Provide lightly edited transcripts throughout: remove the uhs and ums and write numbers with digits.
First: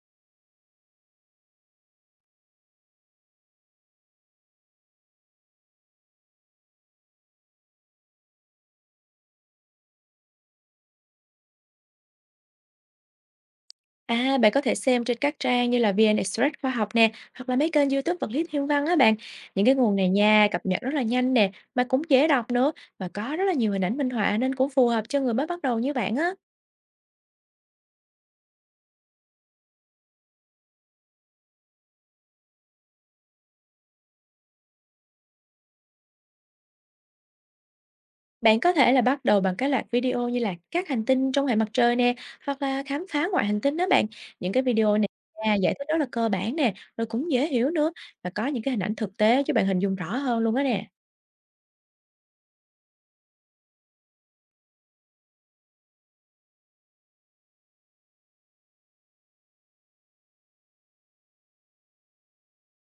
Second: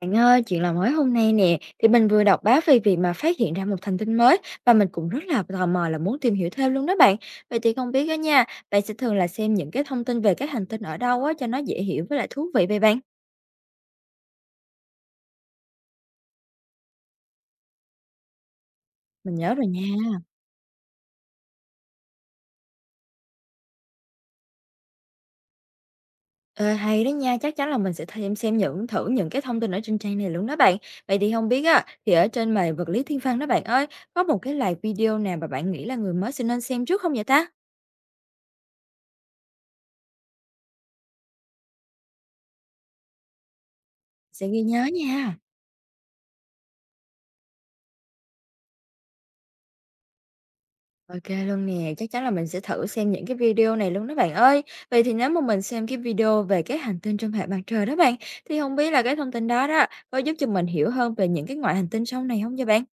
Bạn ơi, chuyện làm mới hôm nay nè, thì mình vừa đọc báo về việc mà phát hiện ra một thành tinh mới và mình cũng rất là tò mò là muốn tìm hiểu thêm luôn đó bạn. Vậy thì không biết đó nha, bạn sẽ thường là xem những cái thông tin về các hành tinh ở đâu á cho nó dễ hiểu với lại thú vị vậy bạn. À, bạn có thể xem trên các trang như là VN Express khoa học nè, hoặc là mấy kênh YouTube vật lý thiên văn á bạn. Mình nhớ Những rồi cái nha. nguồn này nha, cập nhật rất là nhanh nè, mà cũng dễ đọc nữa và có rất là nhiều hình ảnh minh họa nên cũng phù hợp cho người mới bắt đầu như bạn á. Ờ, hay đó nha, chắc chắn là mình sẽ thêm xem những thử những cái thông tin ở trên trang này luôn đó bạn. Vậy thì không biết á, thì ở trên bài vật lý thiên văn đó bạn ơi, có một cái live video nào mà bạn nghĩ là người mới sẽ nên xem trước không vậy ta? Bạn có thể là bắt đầu bằng cái loạt video như là các hành tinh trong hệ mặt trời nè, hoặc là khám phá ngoại hành tinh đó bạn. Sẽ Những cái ghi nhớ video này nha. nha, giải thích rất là cơ bản nè, rồi cũng dễ hiểu nữa và có những cái hình ảnh thực tế cho bạn hình dung rõ hơn luôn á nè. OK luôn nè, chắc chắn là mình sẽ thử xem những cái video này luôn đó bạn ơi. Vậy thì nếu mà mình xem cái video về cái hành tinh trong hệ mặt trời đó bạn, thì không biết là cái thông tin đó đó, có giúp cho mình hiểu hơn về những cái ngoại hành tinh sau này không vậy bạn?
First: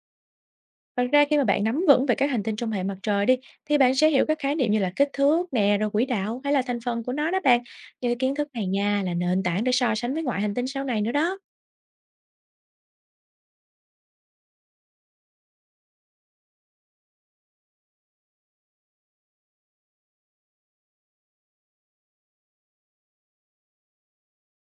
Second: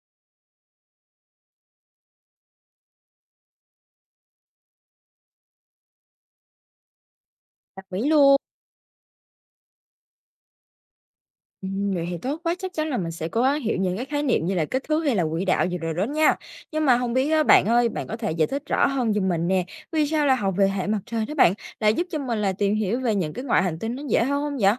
Thật ra khi mà bạn nắm vững về các hành tinh trong hệ mặt trời đi thì bạn sẽ hiểu các khái niệm như là kích thước nè, rồi quỹ đạo hay là thành phần của nó đó bạn. Đặc biệt Những cái kiến luôn. thức này nha là nền tảng để so sánh với ngoại hành tinh sau này nữa đó. Vậy thì tốt quá, chắc chắn là mình sẽ cố gắng hiểu những cái khái niệm như là kích thước hay là quỹ đạo gì rồi đó nha. Nhưng mà không biết á, bạn ơi, bạn có thể giải thích rõ hơn giùm mình nè, vì sao là học về hệ mặt trời đó bạn, lại giúp cho mình là tìm hiểu về những cái ngoại hành tinh nó dễ hơn không vậy?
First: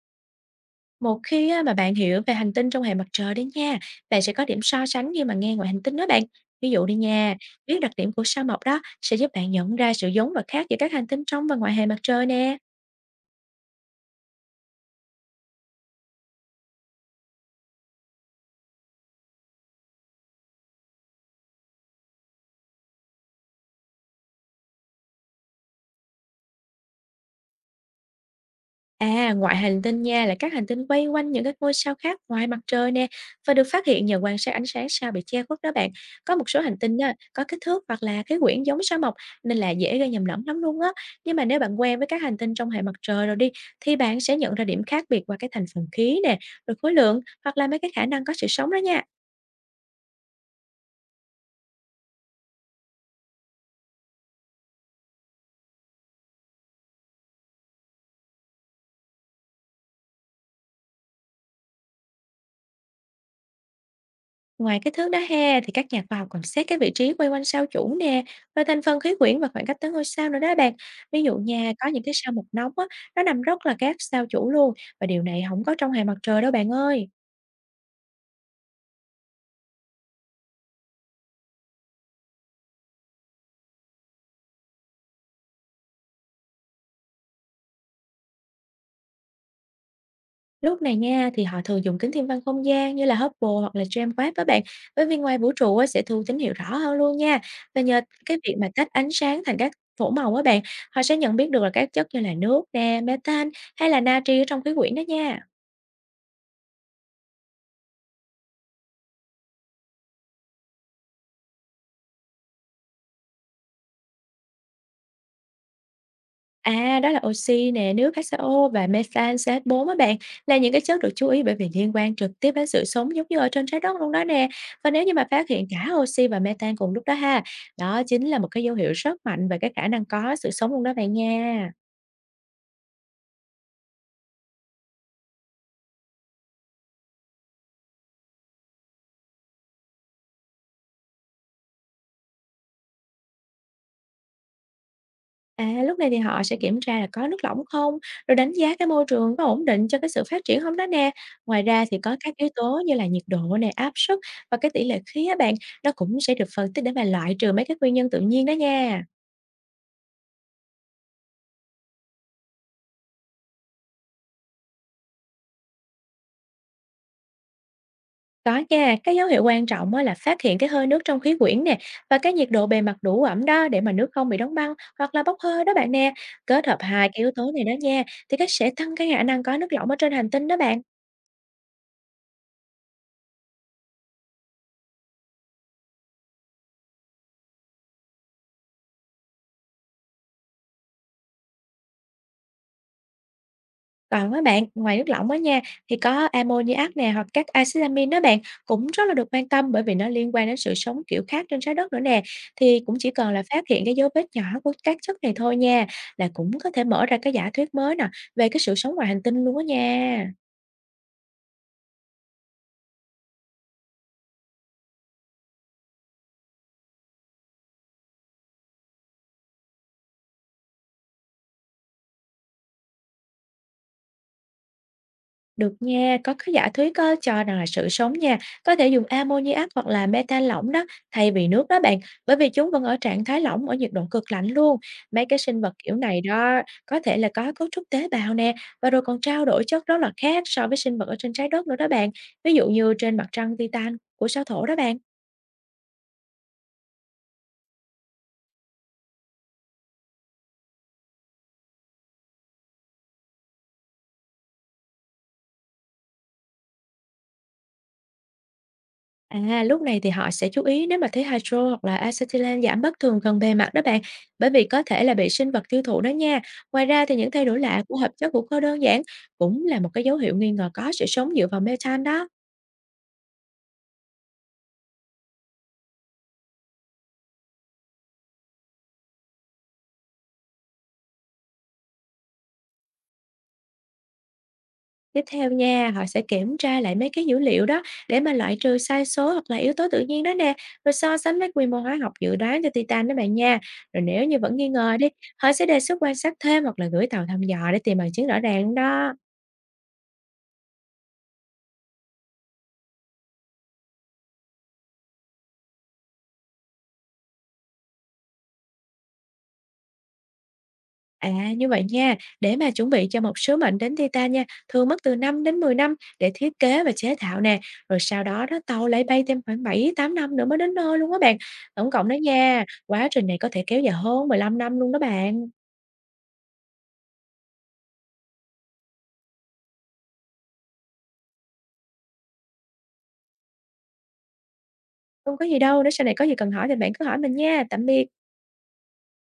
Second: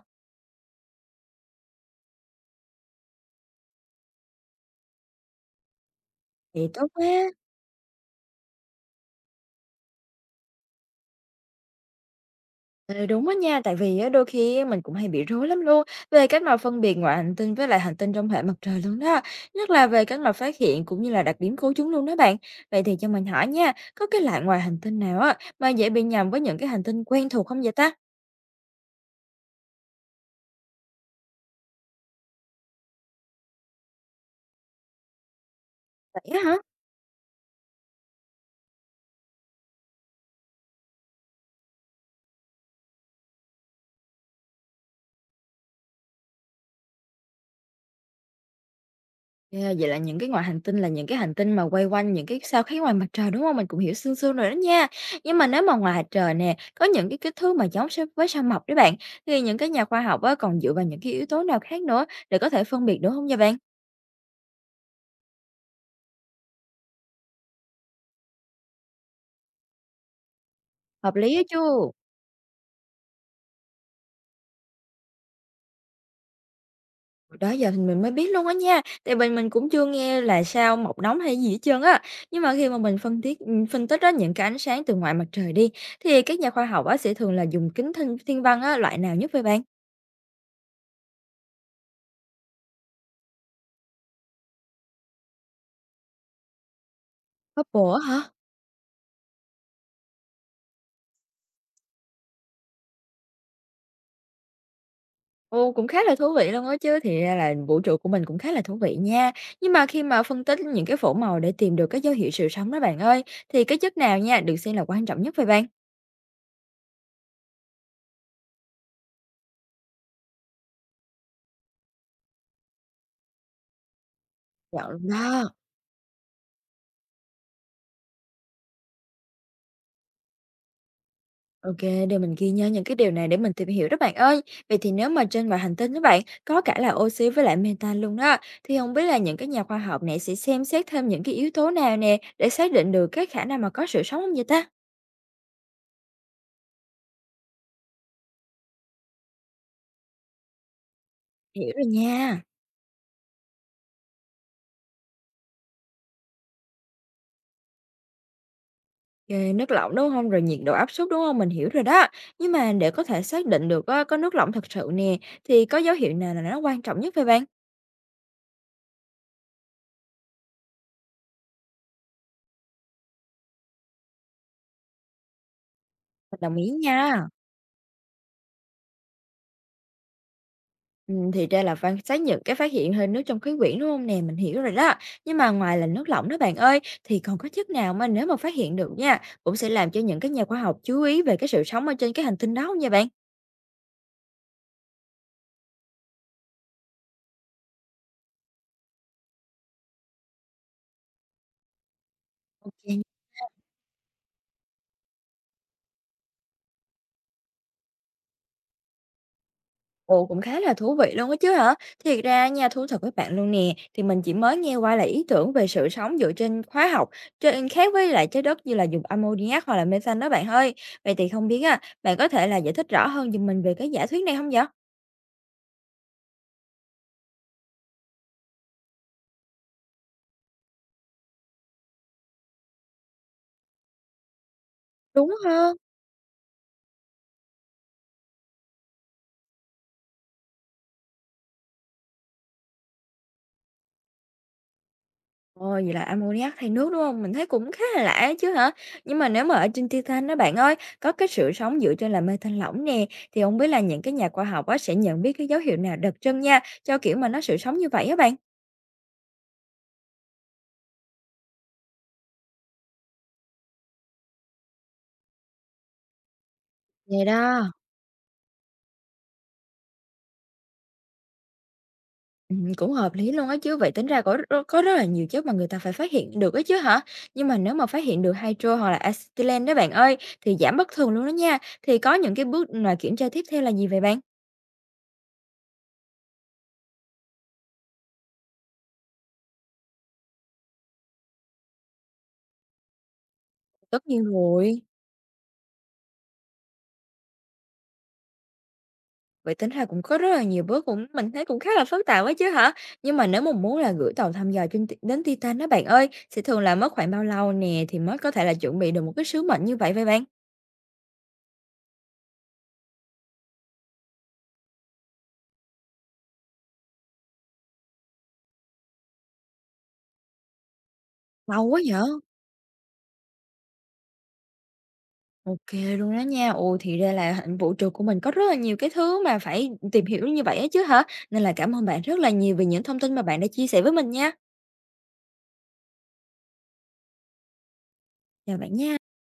Một khi á, mà bạn hiểu về hành tinh trong hệ mặt trời đi nha, bạn sẽ có điểm so sánh khi mà nghe ngoại hành tinh đó bạn. Ví Vậy dụ tốt đi quá. nha, biết đặc điểm của sao Mộc đó sẽ giúp bạn nhận ra sự giống và khác giữa các hành tinh trong và ngoài hệ mặt trời nè. Ừ, đúng á nha, tại vì á, đôi khi á, mình cũng hay bị rối lắm luôn về cách mà phân biệt ngoại hành tinh với lại hành tinh trong hệ mặt trời luôn đó, nhất là về cách mà phát hiện cũng như là đặc điểm của chúng luôn đó bạn. Vậy thì cho mình hỏi nha, có cái loại ngoài hành tinh nào á mà dễ bị nhầm với những cái hành tinh quen thuộc không vậy ta? À, ngoại hành tinh nha là các hành tinh quay quanh những cái ngôi sao khác ngoài mặt trời nè và được phát hiện nhờ quan sát ánh sáng sao bị che khuất đó bạn. Có Vậy á một hả? số hành tinh á, có kích thước hoặc là cái quyển giống sao Mộc nên là dễ gây nhầm lẫn lắm luôn á. Nhưng mà nếu bạn quen với các hành tinh trong hệ mặt trời rồi đi thì bạn sẽ nhận ra điểm khác biệt qua cái thành phần khí nè, rồi khối lượng hoặc là mấy cái khả năng có sự sống đó nha. Yeah, vậy là những cái ngoại hành tinh là những cái hành tinh mà quay quanh những cái sao khác ngoài mặt trời, đúng không? Mình cũng hiểu sương sương rồi đó nha. Nhưng mà nếu mà ngoài mặt trời nè, có những cái kích thước mà giống sao với sao Mộc đấy bạn, thì những cái nhà khoa học á còn dựa vào những cái yếu tố nào khác nữa để có thể phân biệt được không nha bạn? Ngoài kích thước đó ha, thì các nhà khoa học còn xét cái vị trí quay quanh sao chủ nè, và thành phần khí quyển và khoảng cách tới ngôi sao nữa đó bạn. Hợp Ví dụ lý á chứ? nha, có những cái sao Mộc nóng á, nó nằm rất là sát sao chủ luôn, và điều này không có trong hệ mặt trời đâu bạn ơi. Đó giờ thì mình mới biết luôn á nha, tại vì mình cũng chưa nghe là sao Mộc nóng hay gì hết trơn á. Nhưng mà khi mà mình phân tích á những cái ánh sáng từ ngoài mặt trời đi, thì các nhà khoa học á sẽ thường là dùng kính thiên thiên văn á, loại nào nhất vậy bạn? Lúc này nha, thì họ thường dùng kính thiên văn không gian như là Hubble hoặc là James Webb đó bạn, bởi vì ngoài vũ trụ á, sẽ thu tín hiệu rõ hơn luôn nha. Và Hubble nhờ á hả? cái việc mà tách ánh sáng thành các phổ màu á bạn, họ sẽ nhận biết được là các chất như là nước nè, methane hay là natri ở trong khí quyển đó nha. Ồ, cũng khá là thú vị luôn á chứ, thì ra là vũ trụ của mình cũng khá là thú vị nha. Nhưng mà khi mà phân tích những cái phổ màu để tìm được cái dấu hiệu sự sống đó bạn ơi, thì cái chất nào nha được xem là quan trọng nhất vậy bạn? À, đó là oxy nè, nước H2O và methane CH4 á bạn, là những cái chất được chú ý bởi vì liên quan trực tiếp đến sự sống giống như ở trên trái đất luôn đó nè. Dạ Và nếu đúng như mà phát đó. hiện cả oxy và methane cùng lúc đó ha, đó chính là một cái dấu hiệu rất mạnh về cái khả năng có sự sống luôn đó bạn nha. OK, để mình ghi nhớ những cái điều này để mình tìm hiểu đó bạn ơi. Vậy thì nếu mà trên ngoài hành tinh đó bạn, có cả là oxy với lại methane luôn đó, thì không biết là những cái nhà khoa học này sẽ xem xét thêm những cái yếu tố nào nè để xác định được cái khả năng mà có sự sống không vậy ta? À, lúc này thì họ sẽ kiểm tra là có nước lỏng không, rồi đánh giá cái môi trường có ổn định cho cái sự phát triển không đó nè. Ngoài Hiểu ra rồi thì có các nha. yếu tố như là nhiệt độ nè, áp suất và cái tỷ lệ khí á bạn, nó cũng sẽ được phân tích để mà loại trừ mấy cái nguyên nhân tự nhiên đó nha. Kê, nước lỏng, đúng không? Rồi nhiệt độ áp suất, đúng không? Mình hiểu rồi đó. Nhưng mà để có thể xác định được á, có nước lỏng thật sự nè, thì có dấu hiệu nào là nó quan trọng nhất vậy bạn? Có nha, cái dấu hiệu quan trọng á là phát hiện cái hơi nước trong khí quyển nè và cái nhiệt độ bề mặt đủ ẩm đó để mà nước không bị đóng băng hoặc là bốc hơi đó bạn nè. Mình đồng Kết ý hợp hai cái nha. yếu tố này đó nha thì cái sẽ tăng cái khả năng có nước lỏng ở trên hành tinh đó bạn. Thì ra là quan sát những cái phát hiện hơi nước trong khí quyển, đúng không nè? Mình hiểu rồi đó. Nhưng mà ngoài là nước lỏng đó bạn ơi, thì còn có chất nào mà nếu mà phát hiện được nha, cũng sẽ làm cho những cái nhà khoa học chú ý về cái sự sống ở trên cái hành tinh đó hông vậy bạn? Còn với bạn, ngoài nước lỏng đó nha thì có ammoniac nè hoặc các axit amin đó bạn cũng rất là được quan tâm bởi vì nó liên quan đến sự sống kiểu khác trên trái đất nữa nè. Ô. Thì cũng chỉ cần là phát hiện cái dấu vết nhỏ của các chất này thôi nha là cũng có thể mở ra cái giả thuyết mới nè về cái sự sống ngoài hành tinh luôn đó nha. Ồ, cũng khá là thú vị luôn á chứ hả? Thiệt ra nha, thú thật với bạn luôn nè, thì mình chỉ mới nghe qua là ý tưởng về sự sống dựa trên hóa học, trên khác với lại trái đất như là dùng ammoniac hoặc là methane đó bạn ơi. Vậy thì không biết á, bạn có thể là giải thích rõ hơn giùm mình về cái giả thuyết này không vậy? Được nha, có cái giả thuyết có cho rằng là sự sống nha, có thể dùng ammoniac hoặc là methane lỏng đó thay vì nước đó bạn, bởi vì chúng vẫn ở trạng thái lỏng ở nhiệt độ cực lạnh luôn. Mấy Đúng cái sinh vật hơn. kiểu này đó có thể là có cấu trúc tế bào nè, và rồi còn trao đổi chất rất là khác so với sinh vật ở trên trái đất nữa đó bạn. Ví dụ như trên mặt trăng Titan của sao Thổ đó bạn. Ồ, vậy là ammoniac thay nước đúng không? Mình thấy cũng khá là lạ ấy chứ hả? Nhưng mà nếu mà ở trên Titan đó bạn ơi, có cái sự sống dựa trên là methane lỏng nè, thì không biết là những cái nhà khoa học á sẽ nhận biết cái dấu hiệu nào đặc trưng nha, cho kiểu mà nó sự sống như vậy á bạn. À, lúc này thì họ sẽ chú ý nếu mà thấy hydro hoặc là acetylen giảm bất thường gần bề mặt đó bạn, bởi vì có thể là bị sinh vật tiêu thụ đó nha. Ngoài ra thì Vậy những thay đổi đó. lạ của hợp chất hữu cơ đơn giản cũng là một cái dấu hiệu nghi ngờ có sự sống dựa vào methane đó. Cũng hợp lý luôn á chứ, vậy tính ra có rất là nhiều chất mà người ta phải phát hiện được á chứ hả? Nhưng mà nếu mà phát hiện được hydro hoặc là acetylen đó bạn ơi, thì giảm bất thường luôn đó nha, thì có những cái bước mà kiểm tra tiếp theo là gì vậy bạn? Tiếp theo nha, họ sẽ kiểm tra lại mấy cái dữ liệu đó để mà loại trừ sai số hoặc là yếu tố tự nhiên đó nè, rồi so sánh với quy mô hóa học dự đoán cho Titan đó bạn nha. Rồi Tất nếu nhiên như vẫn nghi rồi, ngờ đi, họ sẽ đề xuất quan sát thêm hoặc là gửi tàu thăm dò để tìm bằng chứng rõ ràng đó. vậy tính ra cũng có rất là nhiều bước cũng mình thấy cũng khá là phức tạp á chứ hả? Nhưng mà nếu mà muốn là gửi tàu thăm dò trên t đến Titan đó bạn ơi, sẽ thường là mất khoảng bao lâu nè thì mới có thể là chuẩn bị được một cái sứ mệnh như vậy vậy bạn? À, như vậy nha, để mà chuẩn bị cho một sứ mệnh đến Titan nha, thường mất từ 5 đến 10 năm để thiết kế và chế tạo nè, rồi sau đó đó tàu lại bay thêm khoảng 7 8 năm nữa mới đến nơi luôn đó bạn. Lâu quá Tổng cộng đó nhở. nha, quá trình này có thể kéo dài hơn 15 năm luôn đó bạn. OK luôn đó nha. Ồ, thì ra là hạnh vũ trụ của mình có rất là nhiều cái thứ mà phải tìm hiểu như vậy á chứ hả? Nên là cảm ơn bạn rất là nhiều vì những thông tin mà bạn đã chia sẻ với mình nha. Không có gì đâu, nếu sau này có gì cần hỏi thì bạn cứ hỏi mình nha. Tạm biệt. Chào bạn nha.